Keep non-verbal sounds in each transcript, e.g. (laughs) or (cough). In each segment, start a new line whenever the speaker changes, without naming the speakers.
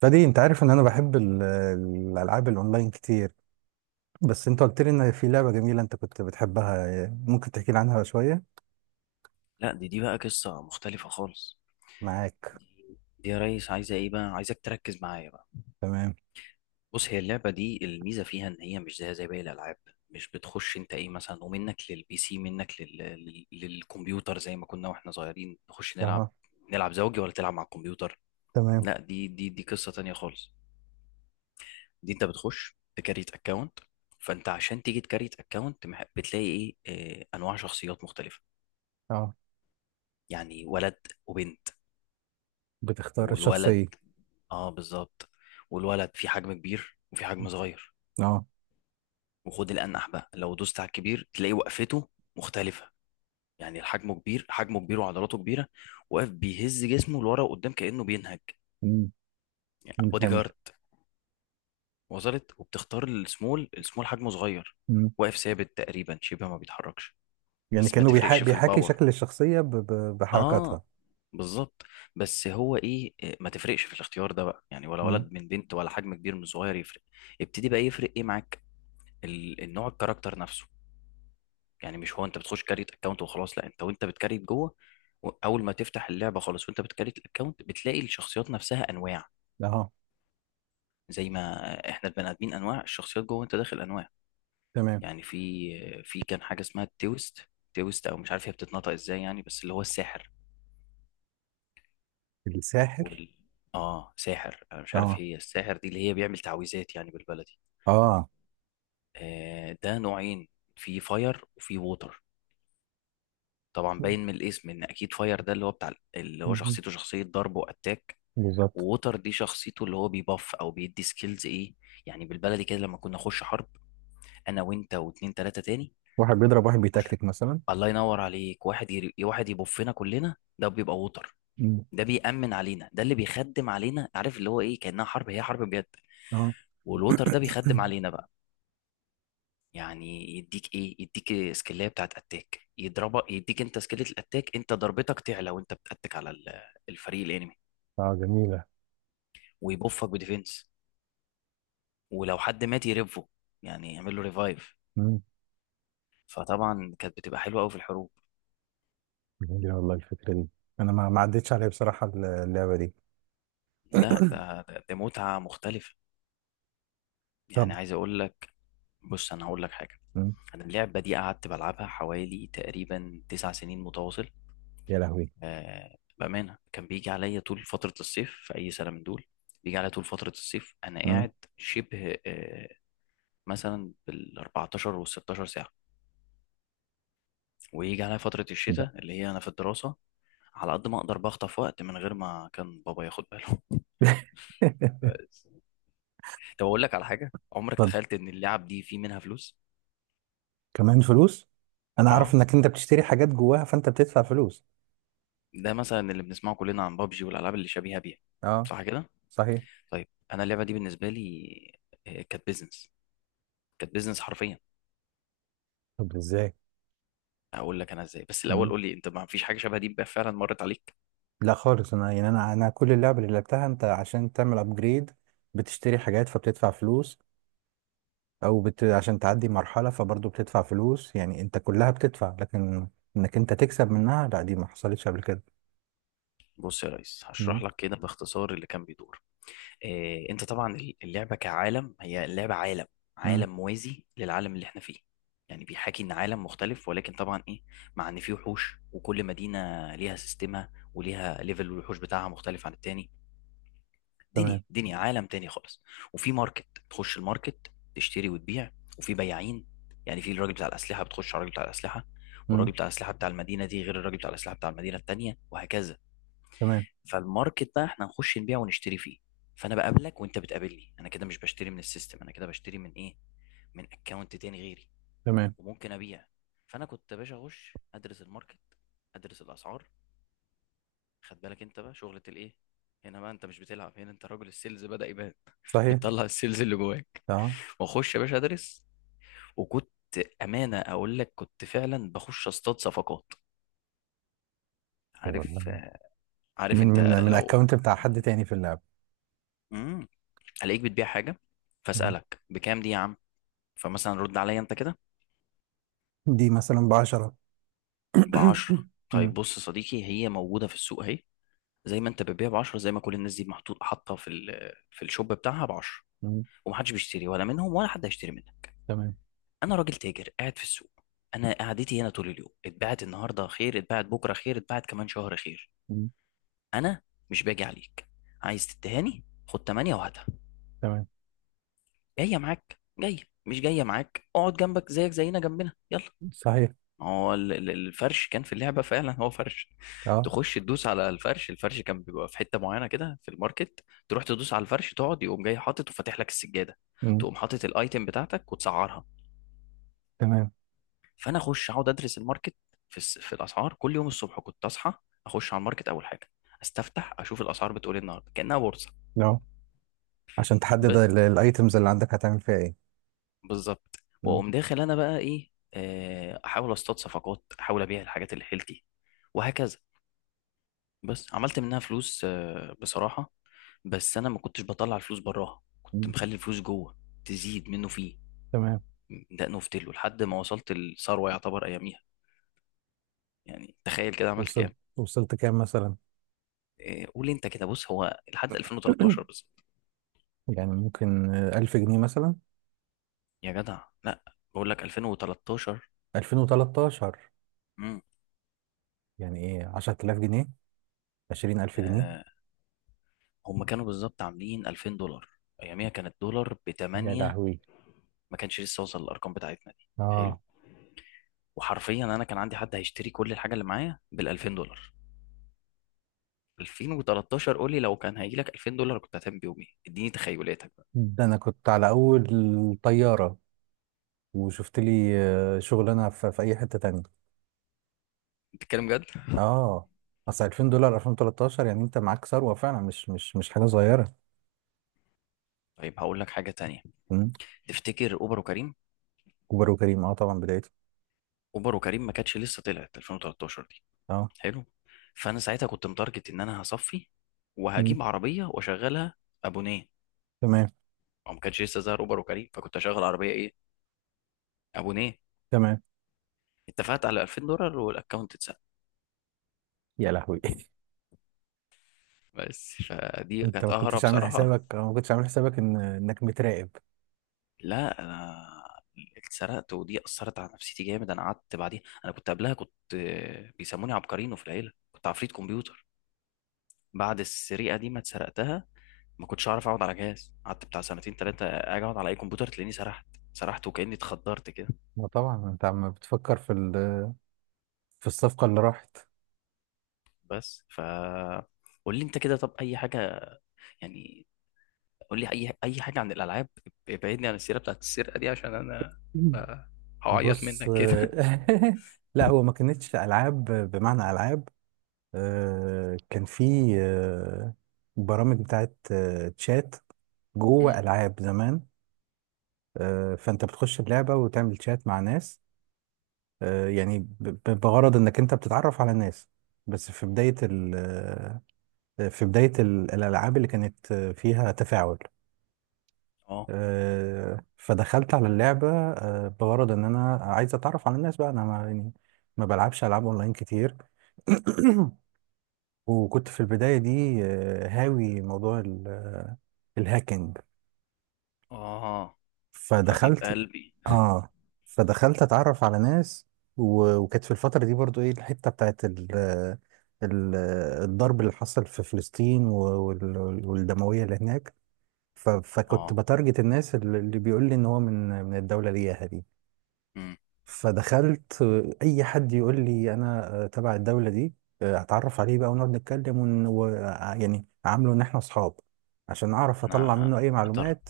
فدي انت عارف ان انا بحب الالعاب الاونلاين كتير. بس انت قلت لي ان في لعبه جميله انت كنت بتحبها، ممكن تحكي لي عنها شويه؟
لا، دي بقى قصة مختلفة خالص.
معاك.
دي دي يا ريس عايزة ايه بقى، عايزك تركز معايا بقى.
تمام.
بص، هي اللعبة دي الميزة فيها ان هي مش زيها زي باقي الالعاب. مش بتخش انت ايه مثلا ومنك للبي سي، للكمبيوتر زي ما كنا واحنا صغيرين نخش نلعب،
اه،
نلعب زوجي ولا تلعب مع الكمبيوتر.
تمام.
لا، دي قصة تانية خالص. دي انت بتخش تكريت اكونت، فانت عشان تيجي تكريت اكونت بتلاقي ايه انواع شخصيات مختلفة.
اه،
يعني ولد وبنت
بتختار
والولد،
الشخصيه.
اه بالظبط. والولد في حجم كبير وفي حجم صغير.
اه.
وخد الانح بقى، لو دوست على الكبير تلاقي وقفته مختلفه. يعني الحجم كبير، حجمه كبير وعضلاته كبيره، واقف بيهز جسمه لورا وقدام كانه بينهج.
مم.
يعني
مم،
بودي
حمل.
جارد. وصلت؟ وبتختار السمول، السمول حجمه صغير،
مم.
واقف ثابت تقريبا شبه ما بيتحركش،
يعني
بس ما
كانه
تفرقش في
بيحاكي
الباور.
شكل الشخصيه
اه
بحركاتها.
بالظبط. بس هو ايه ما تفرقش في الاختيار ده بقى، يعني ولا
مم.
ولد من بنت ولا حجم كبير من صغير يفرق. ابتدي بقى يفرق ايه معاك، النوع، الكاركتر نفسه. يعني مش هو انت بتخش كاريت اكونت وخلاص، لا، انت وانت بتكاريت جوه، اول ما تفتح اللعبه خالص وانت بتكاريت الاكونت بتلاقي الشخصيات نفسها انواع،
اه،
زي ما احنا البني ادمين انواع، الشخصيات جوه انت داخل انواع.
تمام.
يعني في كان حاجه اسمها التويست، تويست او مش عارف هي بتتنطق ازاي، يعني بس اللي هو الساحر.
الساحر.
وال اه ساحر، انا مش عارف
اه.
هي الساحر دي اللي هي بيعمل تعويذات يعني بالبلدي.
اه.
آه، ده نوعين، في فاير وفي ووتر. طبعا باين من الاسم ان اكيد فاير ده اللي هو بتاع اللي هو
مم،
شخصيته، شخصيه ضرب واتاك.
بالظبط.
ووتر دي شخصيته اللي هو بيباف او بيدي سكيلز ايه، يعني بالبلدي كده لما كنا نخش حرب، انا وانت واتنين تلاته تاني،
واحد بيضرب واحد
خش.
بيتكتك مثلا.
الله ينور عليك، واحد يبفنا كلنا ده بيبقى ووتر.
مم.
ده بيأمن علينا، ده اللي بيخدم علينا، عارف اللي هو ايه، كأنها حرب، هي حرب بجد.
اه.
والووتر ده بيخدم علينا بقى، يعني يديك ايه، يديك سكيلية بتاعت اتاك يضربك، يديك انت سكيلة الاتاك انت ضربتك تعلى وانت بتاتك على الفريق الانمي.
اه، جميله.
ويبوفك بديفنس، ولو حد مات يرفه، يعني يعمل له ريفايف. فطبعا كانت بتبقى حلوه قوي في الحروب.
جميلة والله الفكرة دي. أنا ما عدتش عليا بصراحة اللعبة دي.
لا، ده متعة مختلفة. يعني
طب.
عايز اقول لك، بص انا هقول لك حاجة.
مم.
انا اللعبة دي قعدت بلعبها حوالي تقريبا 9 سنين متواصل.
يا لهوي.
بأمانة كان بيجي عليا طول فترة الصيف في أي سنة من دول. بيجي عليا طول فترة الصيف أنا
مم.
قاعد شبه مثلا بال 14 وال 16 ساعة. ويجي عليا فترة
لا.
الشتاء اللي هي أنا في الدراسة، على قد ما أقدر بخطف وقت من غير ما كان بابا ياخد باله.
(laughs)
(laughs) بس. طب أقول لك على حاجة، عمرك
اتفضل.
تخيلت إن اللعب دي في منها فلوس؟
كمان فلوس؟ أنا أعرف
أه،
إنك أنت بتشتري حاجات جواها فأنت بتدفع فلوس.
ده مثلا اللي بنسمعه كلنا عن بابجي والألعاب اللي شبيهة بيها،
أه،
صح كده؟
صحيح.
طيب. أنا اللعبة دي بالنسبة لي كانت بيزنس، كانت بيزنس حرفيا.
طب إزاي؟
هقول لك انا ازاي، بس الاول
مم.
قول لي انت، ما فيش حاجه شبه دي بقى فعلا مرت عليك؟
لا خالص، أنا يعني أنا كل اللعبة اللي لعبتها أنت عشان تعمل أبجريد بتشتري حاجات فبتدفع فلوس، أو عشان تعدي مرحلة فبرضه بتدفع فلوس، يعني أنت كلها بتدفع، لكن إنك أنت تكسب منها لا، دي ما حصلتش قبل كده.
بص يا ريس
مم.
هشرح لك كده باختصار اللي كان بيدور إيه. انت طبعا اللعبه كعالم، هي اللعبه عالم،
مم.
عالم موازي للعالم اللي احنا فيه، يعني بيحاكي ان عالم مختلف، ولكن طبعا ايه، مع ان فيه وحوش، وكل مدينه ليها سيستمها وليها ليفل الوحوش بتاعها مختلف عن التاني. دنيا،
تمام.
دنيا، عالم تاني خالص. وفي ماركت، تخش الماركت تشتري وتبيع، وفي بياعين. يعني في الراجل بتاع الأسلحة، بتخش على الراجل بتاع الأسلحة. والراجل
مم.
بتاع الأسلحة بتاع المدينة دي غير الراجل بتاع الأسلحة بتاع المدينة التانية، وهكذا.
تمام.
فالماركت بقى احنا نخش نبيع ونشتري فيه. فأنا بقابلك وأنت بتقابلني، أنا كده مش بشتري من السيستم، أنا كده بشتري من إيه، من أكونت تاني غيري،
تمام.
وممكن أبيع. فأنا كنت يا باشا أخش أدرس الماركت، أدرس الأسعار. خد بالك أنت بقى، شغلة الإيه هنا بقى، أنت مش بتلعب هنا، أنت راجل السيلز بدأ يبان،
صحيح.
بتطلع السيلز اللي جواك.
اه.
واخش يا باشا ادرس. وكنت امانه اقول لك كنت فعلا بخش اصطاد صفقات.
طب
عارف،
والله.
عارف
من
انت
من من
لو
اكونت بتاع حد تاني في اللعبة.
امم الاقيك بتبيع حاجه،
مم.
فاسالك بكام دي يا عم. فمثلا رد عليا انت كده
دي مثلا ب 10.
ب
(coughs)
10. طيب
مم.
بص يا صديقي، هي موجوده في السوق اهي، زي ما انت بتبيع ب 10 زي ما كل الناس دي محطوط، حاطه في الشوب بتاعها ب 10،
مم.
ومحدش بيشتري ولا منهم، ولا حد هيشتري منها.
تمام.
انا راجل تاجر قاعد في السوق، انا قعدتي هنا طول اليوم، اتباعت النهارده خير، اتباعت بكره خير، اتباعت كمان شهر خير.
مم.
انا مش باجي عليك. عايز تتهاني خد 8 وهاتها،
تمام.
جايه معاك جايه، مش جايه معاك اقعد جنبك، زيك زينا جنبنا، يلا.
صحيح.
ما هو الفرش كان في اللعبه فعلا، هو فرش.
اه.
تخش تدوس على الفرش، الفرش كان بيبقى في حته معينه كده في الماركت، تروح تدوس على الفرش تقعد، يقوم جاي حاطط وفاتح لك السجاده،
مم.
تقوم حاطط الايتم بتاعتك وتسعرها.
تمام.
فانا اخش اقعد ادرس الماركت في الاسعار. كل يوم الصبح كنت اصحى اخش على الماركت اول حاجه استفتح اشوف الاسعار بتقول ايه النهارده، كانها بورصه.
لا، عشان تحدد
ب-
الايتمز اللي عندك هتعمل فيها ايه.
بالظبط.
مم.
واقوم داخل انا بقى ايه احاول اصطاد صفقات، احاول ابيع الحاجات اللي حيلتي، وهكذا. بس عملت منها فلوس بصراحه، بس انا ما كنتش بطلع الفلوس براها، كنت
مم.
مخلي الفلوس جوه تزيد منه فيه،
تمام.
دقنه في تله لحد ما وصلت الثروه يعتبر اياميها. يعني تخيل كده عملت كام؟
وصلت، وصلت كام مثلا؟
قول لي انت كده. بص هو لحد
(coughs)
2013 بس.
يعني ممكن 1000 جنيه مثلا.
يا جدع لا، بقول لك 2013.
2013،
امم
يعني ايه، 10000 جنيه، 20000 جنيه.
آه، هم كانوا بالظبط عاملين 2000$. اياميها كان الدولار ب
يا
8،
لهوي.
ما كانش لسه وصل للارقام بتاعتنا دي، حلو.
اه.
وحرفيا انا كان عندي حد هيشتري كل الحاجه اللي معايا بال 2000$. 2013، قول لي لو كان هيجي لك 2000$ كنت هتعمل بيهم ايه، اديني تخيلاتك بقى.
ده انا كنت على اول طياره وشفت لي شغلانه في, في اي حته تانية.
بتتكلم جد؟
اه، اصل 2000 دولار 2013 يعني انت معاك ثروه فعلا، مش حاجه صغيره.
طيب هقول لك حاجه تانية.
مم.
تفتكر اوبر وكريم؟
كبر وكريم، اه طبعا بدايته.
اوبر وكريم ما كانتش لسه طلعت 2013،
اه.
حلو. فانا ساعتها كنت متارجت ان انا هصفي
مم.
وهجيب عربيه واشغلها ابونيه،
تمام.
او ما كانش لسه ظهر اوبر وكريم، فكنت اشغل عربيه ايه، ابونيه.
تمام.
اتفقت على 2000$ والاكونت اتسرق.
يا لهوي. (laughs)
بس فدي
انت
كانت
ما
اهرب
كنتش عامل
بصراحه.
حسابك، أو ما كنتش عامل حسابك ان انك متراقب؟
لا انا اتسرقت، ودي اثرت على نفسيتي جامد. انا قعدت بعديها، انا كنت قبلها كنت بيسموني عبقرينو في العيله، كنت عفريت كمبيوتر. بعد السرقه دي ما اتسرقتها، ما كنتش اعرف اقعد على جهاز، قعدت بتاع سنتين ثلاثه اجي اقعد على اي كمبيوتر تلاقيني سرحت، سرحت وكاني اتخدرت كده.
ما طبعا انت عم بتفكر في في الصفقه اللي راحت.
بس ف قول لي انت كده، طب اي حاجه يعني، قول لي اي حاجه عن الالعاب، ابعدني عن السيره بتاعت السرقه دي، عشان انا
مم.
آه، هعيط
بص. (laughs)
منك كده.
لا، هو ما كانتش العاب بمعنى العاب، كان في آه، برامج بتاعت تشات
(laughs) مم.
جوه ألعاب زمان. فأنت بتخش اللعبة وتعمل تشات مع ناس، يعني بغرض إنك أنت بتتعرف على ناس. بس في بداية ال آه، في بداية الألعاب اللي كانت فيها تفاعل،
اه.
فدخلت على اللعبة بغرض إن أنا عايز أتعرف على الناس. بقى أنا ما يعني ما بلعبش ألعاب أونلاين كتير. (clears throat) وكنت في البداية دي هاوي موضوع الهاكينج.
اه، حبيب
فدخلت.
قلبي.
اه. فدخلت اتعرف على ناس. وكانت في الفترة دي برضو ايه الحتة بتاعت ال... آه، ال... آه، الضرب اللي حصل في فلسطين والدموية اللي هناك. فكنت
اه.
بتارجت الناس اللي بيقول لي ان هو من الدولة اللي هي دي.
مم.
فدخلت، اي حد يقول لي انا تبع الدوله دي اتعرف عليه بقى ونقعد نتكلم ون... و... آه، يعني عامله ان احنا اصحاب عشان اعرف اطلع
انا
منه اي
متر
معلومات.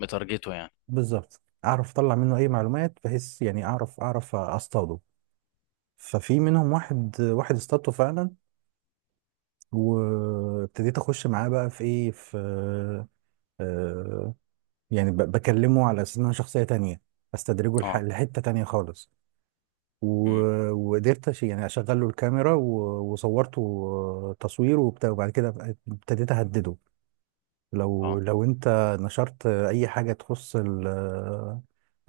مترجته يعني.
بالظبط، اعرف اطلع منه اي معلومات بحيث يعني اعرف اصطاده. ففي منهم واحد، واحد اصطادته فعلا، وابتديت اخش معاه بقى في ايه في آه، يعني بكلمه على اساس ان انا شخصيه تانية، استدرجه
اه.
لحته تانية خالص،
مم.
وقدرت يعني اشغل له الكاميرا وصورته تصوير وبتاع، وبعد كده بقى ابتديت اهدده لو
اه،
لو انت نشرت اي حاجه تخص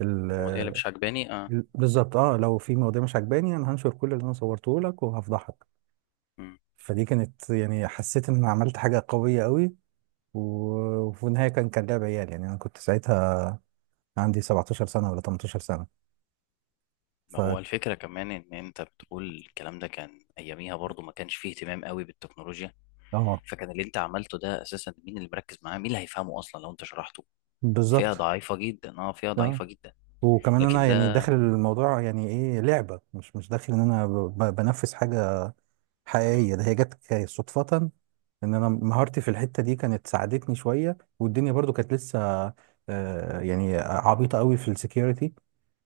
ال
المواضيع اللي مش عجباني، اه.
بالظبط، اه، لو في مواضيع مش عجباني انا هنشر كل اللي انا صورته لك وهفضحك.
مم.
فدي كانت يعني حسيت ان أنا عملت حاجه قويه قوي، وفي النهايه كان لعب عيال. يعني انا كنت ساعتها عندي 17 سنه ولا 18 سنه. ف.
ما هو الفكره كمان ان انت بتقول الكلام ده كان اياميها، برضو ما كانش فيه اهتمام قوي بالتكنولوجيا،
اه،
فكان اللي انت عملته ده اساسا مين اللي مركز معاه، مين اللي هيفهمه اصلا لو انت شرحته، فئة
بالظبط.
ضعيفة جدا، اه فئة
اه،
ضعيفة جدا.
وكمان انا
لكن
يعني
ده،
داخل الموضوع يعني ايه لعبه، مش داخل ان انا بنفذ حاجه
مم.
حقيقيه. ده هي جت صدفه ان انا مهارتي في الحته دي كانت ساعدتني شويه، والدنيا برضو كانت لسه يعني عبيطه قوي في السكيورتي.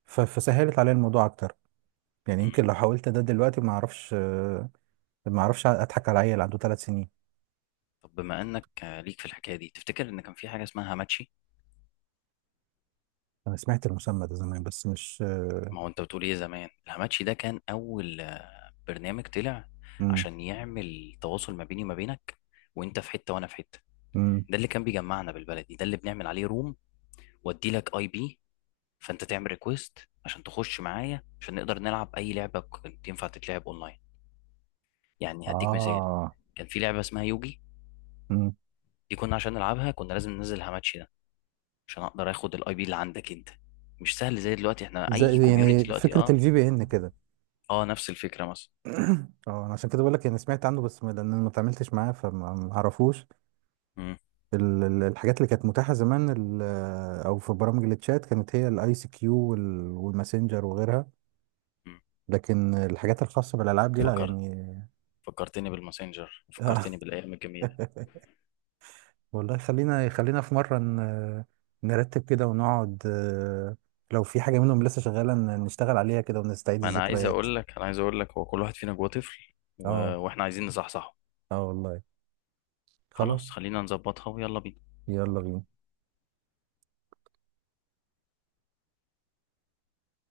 فسهلت عليا الموضوع اكتر. يعني
مم.
يمكن لو حاولت ده دلوقتي ما اعرفش، ما اعرفش اضحك على عيل عنده 3 سنين.
طب بما انك ليك في الحكاية دي، تفتكر ان كان في حاجة اسمها هاماتشي؟
انا سمعت المسمى ده زمان بس مش.
ما هو انت بتقول ايه، زمان الهاماتشي ده كان اول برنامج طلع
امم.
عشان يعمل تواصل ما بيني وما بينك، وانت في حتة وانا في حتة.
امم.
ده اللي كان بيجمعنا، بالبلدي ده اللي بنعمل عليه روم، وادي لك اي بي، فانت تعمل ريكويست عشان تخش معايا، عشان نقدر نلعب اي لعبة كنت ينفع تتلعب اونلاين. يعني هديك مثال،
اه.
كان في لعبة اسمها يوجي.
امم.
دي كنا عشان نلعبها كنا لازم ننزل هاماتشي ده، عشان اقدر اخد الاي بي اللي عندك انت، مش سهل زي دلوقتي احنا اي
زي يعني
كوميونتي دلوقتي،
فكره
اه.
الفي بي ان كده؟
اه نفس الفكره مثلا.
اه، انا عشان كده بقول لك انا سمعت عنه، بس لان انا ما اتعاملتش معاه فما ما اعرفوش.
امم.
الحاجات اللي كانت متاحه زمان، او في برامج التشات، كانت هي الاي سي كيو والماسنجر وغيرها.
أمم.
لكن الحاجات الخاصه بالالعاب دي لا،
فكرت،
يعني.
فكرتني بالماسنجر،
آه.
فكرتني بالايام الجميله.
(laughs) والله، خلينا في مره نرتب كده ونقعد، لو في حاجه منهم لسه شغاله نشتغل عليها كده ونستعيد
ما انا عايز
الذكريات.
اقول لك، انا عايز اقول لك هو كل واحد فينا جواه طفل
اه.
واحنا عايزين نصحصحه.
اه والله.
خلاص
خلاص.
خلينا نظبطها، ويلا بينا.
يلا بينا.